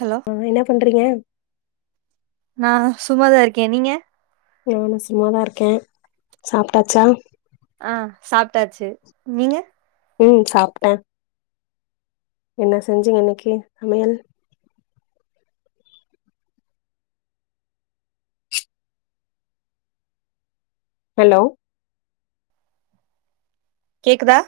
Hello ஆஹ் என்ன பண்றீங்க நான் சும்மாதா இருக்கேன் நீங்க நானும் சும்மாதான் இருக்கேன் சாப்ட்டாச்சா ஆஹ்ன் சாப்ட்டாச்சு நீங்க உம் சாப்ட்டேன் என்ன செஞ்சீங்க இன்னைக்கு சமையல் ஹலோ கேக்குதா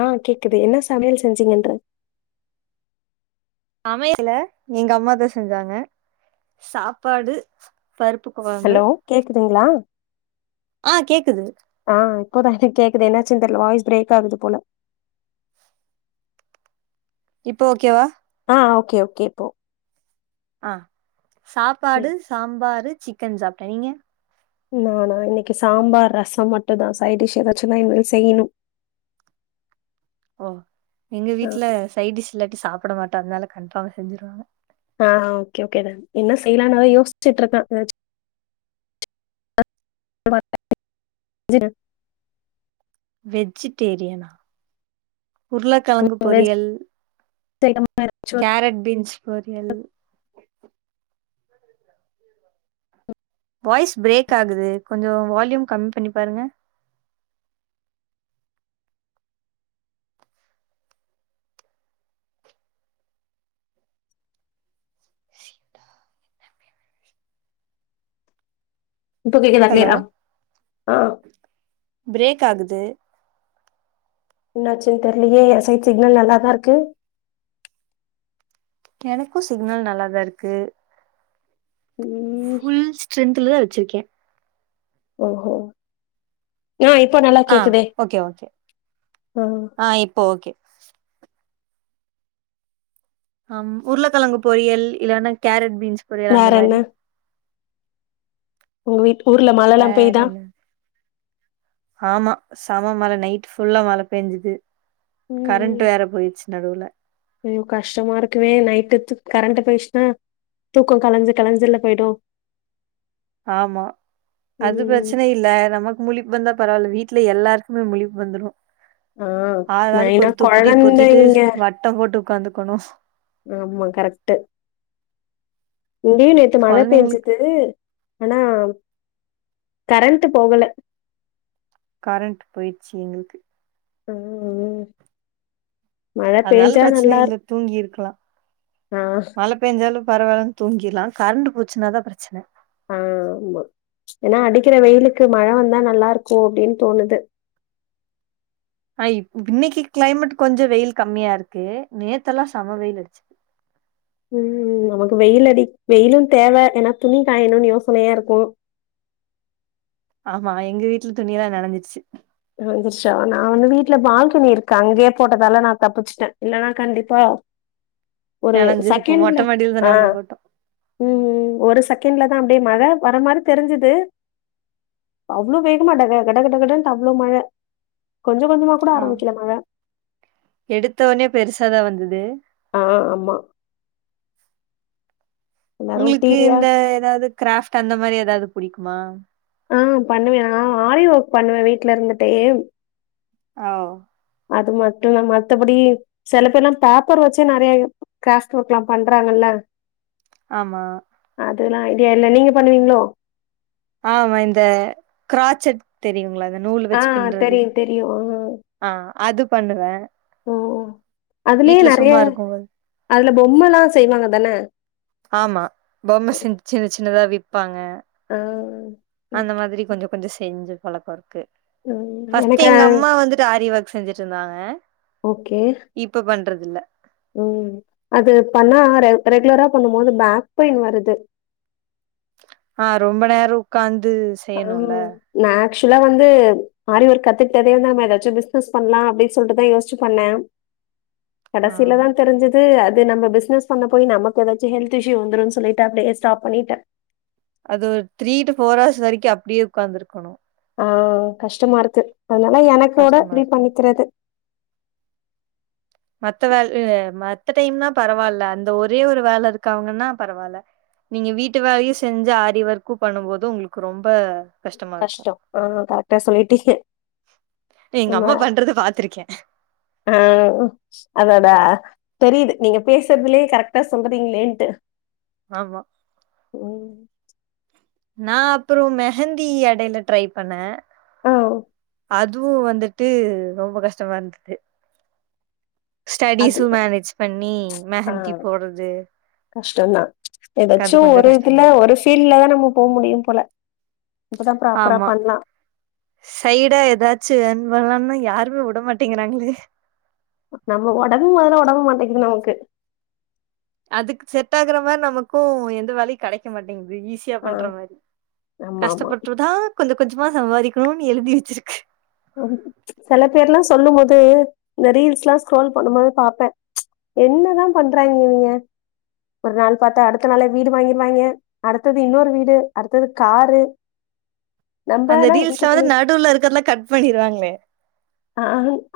ஆஹ்ன் கேக்குது என்ன சமையல் செஞ்சீங்கன்றே சமையல எங்க அம்மாதான் செஞ்சாங்க சாப்பாடு பருப்பு கொழம்பு ஹலோ கேக்குதுங்களா ஆ கேக்குது ஆஹ் இப்போதான் எனக்கு கேக்குது என்னாச்சுனு தெரில வாய்ஸ் பிரேக் ஆகுது போல இப்போ ஓகேவா ஆ ஓகே ஓகே இப்போ ஆஹ் சரி. சாப்பாடு சாம்பாரு சிக்கன் சாப்டேன் நீங்க நானா இன்னைக்கு சாம்பார் ரசம் மட்டும் தான் சைடிஷ் ஏதாச்சும்ன்னா இனிமே செய்யணும் ஓ எங்க வீட்ல சைடிஷ் இல்லாட்டி சாப் சாப்டாமாட்டம் அதனால கன்ஃபார்மா செஞ்சிருவாங்க ஆஹ் ஓகே ஓகே த என்ன செய்யலான்த யோசிச்சுட்டு இருக்கேன் [unintelligible] வெஜிடேரியனா உருளக்கிழங்கு ம் வெஜ் பொரியல் ஐட்டமா ஏதாச்சு கேரட் பீன்ஸ் பொரியல் வாய்ஸ் பிரேக் ஆகுது கொஞ்சம் வால்யூம் கம்மி பண்ணி பாருங்க சி இப்போ கேக்குதா ஹலோ கிளியர் ஆ ஆ பிரேக் ஆகுது என்னாச்சுன்னு தெரியலையே என் சைட் சிக்னல் நல்லாதான் இருக்கு எனக்கும் சிக்னல் நல்லாதான் இருக்கு ம் இதிலதான் வச்சிருக்கேன் ஓஹோ ஆ இப்போ நல்லா ஆ கேக்குதே ஓகே ஓகே ஆ இப்போ ஓகே ஆ உருளக்கிழங்கு பொரியல் இல்லன்னா கேரட் பீன்ஸ் பொரியல் அந்த வேற என்ன மாதிரி உங்க வீட் ஊர்ல மழல்லா வேற பெய்தா என்ன ஆமா செம மழ நைட் புள்ளா மழை பெஞ்சுது ம் கரண்ட் ம் வேற போயிச்சு நடுவுல ஐயோ கஷ்டமா இருக்குமே நைட்டு கரண்ட போயிச்சுன்னா தூக்கம் கலஞ்சி கலஞ்சில போயிடும் ஆமா அது பிரச்சனை இல்ல நமக்கு முழிப்பு வந்தா பரவாயில்ல வீட்ல எல்லாருக்குமே முழிப்பு வந்துரும் ஆ ஆளாளுக்கு மெயினா ஒரு துப்பிடிய பொத்திட்டு கொழந்தைங்க வட்டம் போட்டு உக்காந்துக்கணும் ஆமா கரெக்டு இங்கேயும் நேத்து மழை கொழந்தைங்களுக்கு பேஞ்சுது ஆனா கரண்ட் போகல கரண்ட் போயிச்சு எங்களுக்கு ம் ம்.. அதால பிரச்சன இல்ல தூங்கிருக்கலாம் ஆ மழ பேஞ்சாலும் பரவால்லன்னு தூங்கிலாம் கரண்ட் போச்சுன்னாதான் பிரச்சன ஆ ஆமா ஏன்னா அடிக்கற வெயிலுக்கு மழ வந்தா நல்லா இருக்கும் அப்டின்னு தோணுது ஐ.. இன்னிக்கு கிளைமேட் கொஞ்சம் வெயில் கம்மியா இருக்கு நேத்தல்லாம் செம வெயில் அடிச்சு ம் நமக்கு வெயில் அடி வெயிலும் தேவ ஏன்னா துணி காயணும்னு யோசனயா இருக்கும் ஆமா எங்க வீட்ல துணில்லாம் நனஞ்சுச்சு நெனச்ருச்சா நா வந்து வீட்டுல பால்கனி இருக்கு அங்கயே போட்டதால நா தப்பிச்சுட்டேன் இல்லன்னா கண்டிப்பா ஒரு நனஞ்சிருக்கு செகண்ட்ல மொட்ட மாடிலதா ஆ நாங்க போட்டோ ம் ம் ஒரு செகண்ட்ல அப்டியே மழ வர மாரி தெரிஞ்சுது அவ்ளவோ வேகமா ட கடகட அவ்ளோ மழ ஆ ஆரம்பிக்கல மழ எடுத்தவனே பெருசாதா வந்தது ஆ ஆமா எல்லாரு உங்களுக்கு டிவியா இந்த எதாது க்ராஃப்ட் அந்த மாரி எதாது புடிக்குமா ஆ பண்ணுவேன் நா. ஆரிஒர்க் பண்ணுவ வீட்ல இருந்துட்டே ஆவோ அது மட்டந்தா மத்த படி சில பேரெல்லா பேப்பர் வச்சே நெறயா கிராப்ட் ஒர்க் எல்லா பண்றாங்கல்ல ஆமா அதேல்லா ஐடியா இல்ல நீங்க பண்ணுவீங்களோ ஆமா இந்த கிராச்சட் தெரியுங்களா நூல் ஆ வச்சு பின்றது தெரியு தெரியு ஊ ஆ அது பண்ணுவ அதுலயே நெறயா இருக்கும்போது அதுல பொ ம்மல்லா செய்வாங்கதான ஆமா பொம்ம சின் சின்ன சின்னதா வி ப்பாங்க ஆ ம் அந்த மாதிரி கொஞ்சோ கொஞ்சோ செஞ்சு பழக்கோ இருக்கு ம் பஸ்ட்டு எனக்கு எங்க அம்மா வந்துட்டு ஆரி ஒர்க் செஞ்சுட்டு இருந்தாங்க ஓகே றதில்ல உம் அது பண்ணா ரெ ரெகுலரா பண்ணும்போது பேக் பெயின் வருது ஆ ரொம்ப நேரோ உக்காந் இது ஆ செய்யணுல நா ஆக்சுவலா வந்து ஆரி ஒர்க் கத்துக்கிட்டதே வந்து நம்ம எதாச்சு பிசினஸ் பண்லா அப்டின்னு சொல்ட்டு தா யோஸிச்சு பண்ண ஆ கடசீலதாந் தெரிஞ்சுது அது அது நம்ம பிசினஸ் பண்ண போய் நமக்கு எதாச்சு ஹெல்த் இஷ்யூ வந்துருன்னு சொல்லிட்டு அப்டியே ஸ்டாப் பண்ணிட்ட அது ஒரு த்ரீ டு ஃபோர் ஹவர்ஸ் வரைக்கு அப்டியே உட்காந்துருக்கணு ஆஹ் கஷ்டமா இருக்கு அதனால எனக்கோட கஷ்டமா அப்படியே இருக்கு பண்ணிக்கிறது மத்த வே மத்த டைம்னா பரவால அந்த ஒரே ஒரு வேல இருக்கவுங்கன்னா பரவால நீங்க வீட்டு வேலயு செஞ்சு ஆரி ஒர்க்கும் பண்ணும்போது உங்களுக்கு ரொம்ப கஷ்டமா இருக்கு கஷ்டோ ஆஹ் கரெக்டா சொல்லிட்டீங்க எங்க ரொம்ப அம்மா பண்றது பாத்திருக்கே ஆஹ் அதோட தெரியுது நீங்க பேசுறதுலயே கரெக்ட்டா சொல்றீங்களேன்ட்டு ஆமா ஓ நா அப்புறோ மெஹந்தி எடைல ட்ரை பண்ண ஆஹொ அதுவும் வந்துட்டு ரொம்ப கஷ்டமா இருந்தது அது ஸ்டடிஸு மேனேஜ் பண்ணி மெஹந்தி ஆஹ் போட்றது கஷ்டம் தான் அது ஏதாச்சும் கொஞ்சோ ஒரு கஷ்டமா இதுல இருக்கு. ஒரு ஃபீல்ட்லதா நம்ம போ முடியு போல அப்பதா ப்ராப்பரா ஆமா பண்லா சைடா ஏதாச்சு இவங்கதா யாருமே விட மாட்டேங்கிறாங்களே நம்ம உடம்கு முதல உடம்பு மாட்டேக்குது நமக்கு அதுக்கு செட் ஆகுற மாரி நமக்கும் எந்த வேலையு கிடைக்க மாட்டேங்க து ஈஸியா ஆ பண்ற மாரி ஆமா ஆமா கஷ்டப்பட்டுதான் கொஞ்சொ கொஞ்சமா சம்பாதிக்கணும்னு எழுதி வச்சிருக்கு [unintelligible] சில பேர்லா சொல்லும் போ து இந்த ரீல்ஸ் எல்லாம் ஸ்க்ரோல் பண்ணும் போது பாப்பேன் என்னதான் பண்றாய்ங்க இவிங்க ஒரு நாள் பாத்தா அடுத்த நாளே வீடு வாங்கிருவாய்ங்க அடுத்தது இன்னொரு வீடு அடுத்தது காரு நம்ப அந்த ஆனா ரீல்ஸ்ல வந்து வீட்டுக்குள்ளே நடுல இருக்கிறதெல்லா கட் பண்ணிருவாங்களே ஆ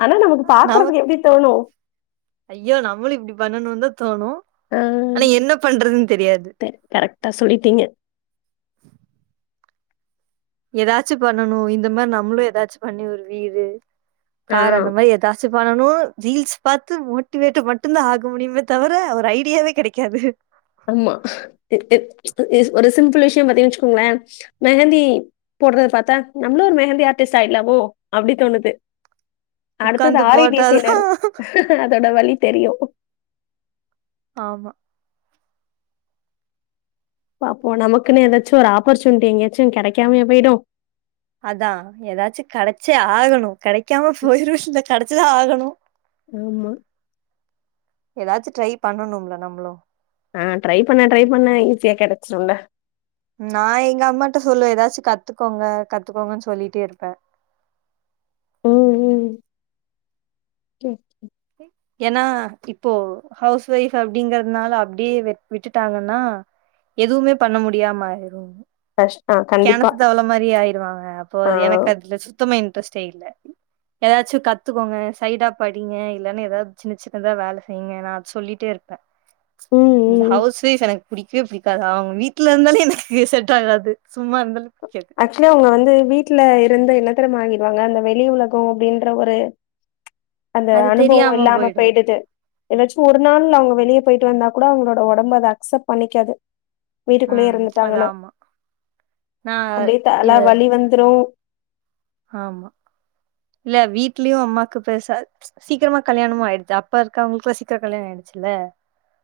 ஆனா நமக்கு நமக் பாக்குறதுக்கு எப்டி தோணும் ஐயோ நம்மளும் இப்படி பண்ணணும் தா தோணும் ஆனா என்ன பண்றது தரி கரெக்டா சொல்லிட்டீங்க ஏதாச்சும் பண்ணணும் இந்த மாரி நம்மளும் ஏதாச்சும் பண்ணி ஒரு வீடு ஆ கார் அந்த மாரி ஏதாச்சு பண்ணனும் ரீல்ஸ் பார்த்து மோட்டிவேட்டு் மட்டுந்தான் ஆக முடியுமே தவிர ஒரு ஐடியாவே கெடைக்காது ஆமா. [unintelligible] ங்கலா வச்சுக்கோங்களேன் மெஹந்தி போடுறது பாத்தா நம்மளும் ஒரு மெஹந்தி ஆர்டிஸ்ட் ஆயிடலாமோ அப்டி தோணுது உக்காந்து அடுத்தது போட்டாதா [unintelligible] அதோட வலி தெரியும் ஆமா பாப்போம் நமக்குன்னு ஏதாச்சும் ஒரு ஆப்பர்ச்சுனிட்டி எங்கேயாச்சும் கிடைக்காமயா போயிடும் அதான் ஏதாச்சும் கெடைச்சே ஆகணும் கெடை க்காம போயிரும் சிலத் கெடைச்சிதான் ஆகணும் ஆமா ஏதாச்சும் ட்ரை பண்ணணும்ல நம்மளும் ஆஹ் ட்ரை பண்ண ட்ரை பண்ண ஈஸியா கிடைச்சிரும்ல நான் எங்க அம்மாட்ட சொல்லுவேன் ஏதாச்சும் கத்துக்கோங்க கத்துக்கோங்கன்னு சொல்லிட்டே இருப்பேன் உம் உம் ஓகே கே ஏனா இப்போ ஹவுஸ்வைஃப் அப்படிங்கறதுனால அப்டியே விட்டுட்டாங்கன்னா எதுவுமே பண்ண முடியாம ஆயிறும் கஷ் ஆ கண்டிப்பா. கெணத்து தவள மாரி ஆயிருவாங்க அப்போ ஆ. எனக்கு அதுல சுத்தமா இன் ட்ரஸ்டே இல்ல ஏதாச்சும் கத்துக்கோங்க சைடா படிங்க இல்லன்ன ஏதாவது சின்ன சின்னதா வேலை செய்யிங்க நான் அத சொல்லிட்டே இருப்பேன் ம், இந்த ம். ஹவுஸ் வைஃப் எனக் புடிக்கவே புடிக்காது அவங்க வீட்டுல இருந்தாலே எனக்கு செட் ஆகாது சும்மா இருந்தாலும் ஆக்சுவலா அவங்க வந்து வீட் வீட்ல இருந்து என்ன தெரிமா ஆயிடுவாங்க அந்த வெளி உலகம் அப்படின்ற ஒரு அந்த அது அனுபவம் தெரியாம இல்லாம போயிடு போயிடுது எதாச்சு ஒரு நாள்ல அவங்க வெளியே போயிட்டு வந்தா கூட அவங்கட உடம்பு அதை அக்செப்ட் பண்ணிக்காது வீட்டுக்குள்ளயே ம் அத இருந்துட்டாங்கன்னா ஆமா நா அப்டியே எ தல வலி வந்துடும் ஆமா இல்ல வீட்லயும் அம்மாக்கு பேச ப்ச் சீக்கிரமா கல்யாணமும் ஆயிடுத்து அப்ப இருக்கவங்களுக்ளாம் சீக்கிரம் கல்யாணம் ஆயிடுச்சுல்ல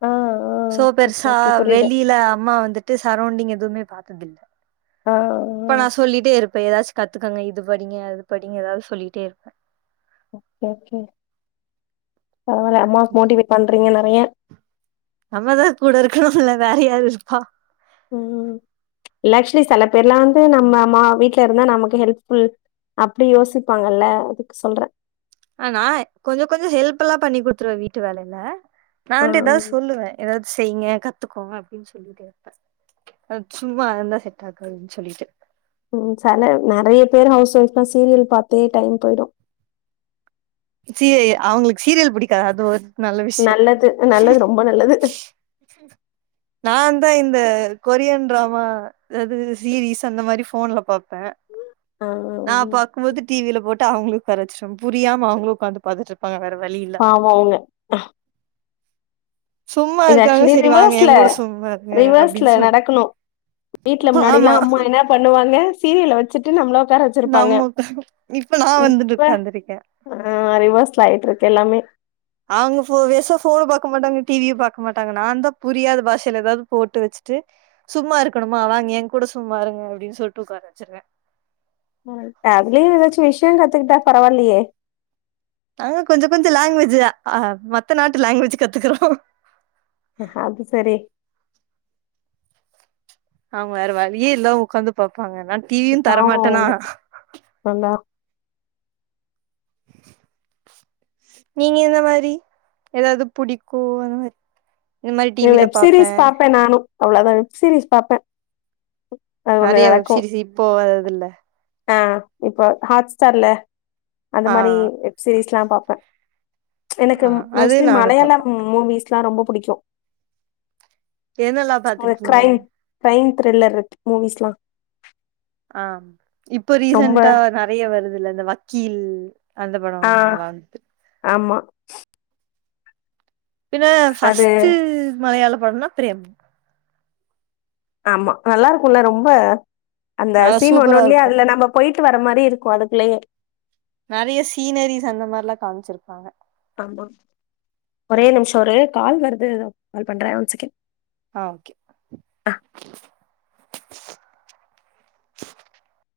ஆ ஆ சோ ஓகே பெருசா ஓகே புரியுது வெளியில அம்மா வந்துட்டு சரௌண்டிங் [unintelligible] எதுமே பாத்ததில்ல ஆ ம் இப்ப ஏதாச்சும் கத்துக்கங்க இது இது படிங்க அது படிங்க ஏதாவது சொல்லிகிட்டே இருப்பேன் ஓகே ஓகே பரவால்ல அம்மாவுக்கு மோட்டிவேட் பண்றீங்களா [unintelligible] நம்மதான் கூட இருக்கணுல்ல வேற யாரு இருப்பா ம் இல்ல ஆக்சுவலி சில பேர்லாம் வந்து நம்ம மா வீட்ல இருந்தா நமக்கு ஹெல்ப்ஃபுல் அப்படி யோசிப்பாங்கல்ல அதுக்கு சொல்றேன் ஆனா கொஞ்சம் கொஞ்சம் ஹெல்ப்லாம் பண்ணி குடுத்துருவேன் வீட்டு வேலையில நான் ஆ வந்து ஆ ஏதாவது சொல்லுவேன் ஏதாவது செய்ங்க கத்துக்கோங்க அப்படின்னு சொல்லிட்டே இருப்பேன் சும்மா [unintelligible] செட் ஆகாதுன்னு சொல்லிட்டு ம் சில நெறைய பேர் ஹவுஸ் ஒயஃப்லாம் சீரியல் பாத்தே டைம் போயிடும் [unintelligible] அவங்களுக்கு சீரியல் புடிக்காது அது ஒரு நல்ல விஷயோ நல்லது நல்லது ரொம்ப நல்லது நான் தான் இந்த கொரியன் டிராமா அதாவது சீரிஸ் அந்த மாரி போன்ல பாப்பேன் ஆ நான் பாக்கும் போது டிவில போட்டு அவங்களும் உக்கார வச்சிருவேன் புரியாம அவங்களும் உக்காந்து பாத்திட்டு இருப்பாங்க வேற வழி இல்ல பாவம் அவங்க சும்மா இது இருக்காங்க ஆக்சுவலி சரி வாங்க ரிவர்ஸ்ல என் கூட சும்மா இருங்க ரிவர்ஸ்ல அப்படின்னு சொல்லி நடக்கணும் வீட்ல ஆமா முன்னாடில்லாம் அம்மா என்ன பண்ணுவாங்க சீரியல வச் வச்சிட்டு நம்மள உக்கார வச்சிருப்பாங்க நம்ம உக்கா இப்ப நா வந்துட்டு இப்ப உட்காந்துருக்கே ஆ ரிவர்ஸ்ட் ஆயிட்டுருக்கு எல்லாமே அவங்க போர் இயர்ஸ் ஆஹ் போனு பாக்கமாட்டாங்க டிவியும் பாக்க மாட்டாங்க நான்தான் புரியாத பாஷையில ஏதாவது போட்டு வச்சுட்டு சும்மா இருக்கணுமா வாங்க என் கூட சும்மா இருங்க அப்படின்னு சொல்ட்டு உட்காரவச்சிருவேன் அதிலியும் ஏதாச்சும் விஷயம் கத்துக்கிட்டா பரவால்லியே நாங்க கொஞ்சம் கொஞ்சம் லாங்குவேஜ்ஹ மத்த நாட்டு லாங்குவேஜ் கத்துக்குறோம் ஆ அது சரி ஆமா வேற வழியே இல்ல உக்காந்து பாப்பாங்க நான் டிவியும் பாவோ தரமாட்டனா அவுங்க நல்லா நீங்க இந்த மாதிரி ஏதாவது புடிக்கும் அந் மாரி இந்த மாரி டிவில வெப் பாப்பே சீரிஸ் பாப்பேன் நானும் அவ்வளோதான் வெப்சீரிஸ் பாப்பேன் நெறைய வெப்சிரீஸ் இப்போ அதில்ல ஆஹ் இப்போ ஹாட்ஸ்டார்லே அந்த ஆ மாதிரி வெப்சீரீஸ் எல்லாம் பாப்பேன் எனக்கு ஆ அது மோஸ்ட்லி நானு பாப்பே மலையாளம் மூவிஸ் தான் ரொம்ப பிடிக்கும் என்னல்லாம் பாத்திருக்கீங்க கிரைம் த்ரில்லர் இருக்கு மூவிஸ்லாம் ஆஹ் இப்போ ரீசென்டா நெறைய வருது இல்ல இந்த வக்கீல் அந்த படம் ஆ ஓகே நல்லா இருக்கும் ஆமா பின்ன அது ஃபர்ஸ்ட் மலையாளம் பன்ன பிரேம் ஆமா நல்லா இருக்கும்ல ரொம்ப அந்த நல்லா சீன் ஒண்ணும் சூப்பரா இல்லையா இருக்கு அதுல நம்ம போயிட் ட்டு வர மாதிரி இருக்கும் அதுக்குள்ளேயே நெறைய சீனரிஸ் அந்த மாரிலாம் காமிச்சிருபாங்க ஒரே நிமிஷம் ஒரு கால் வருது கால் பண்றேன் ஒன் செகண்ட் ஆஹ் ஓகே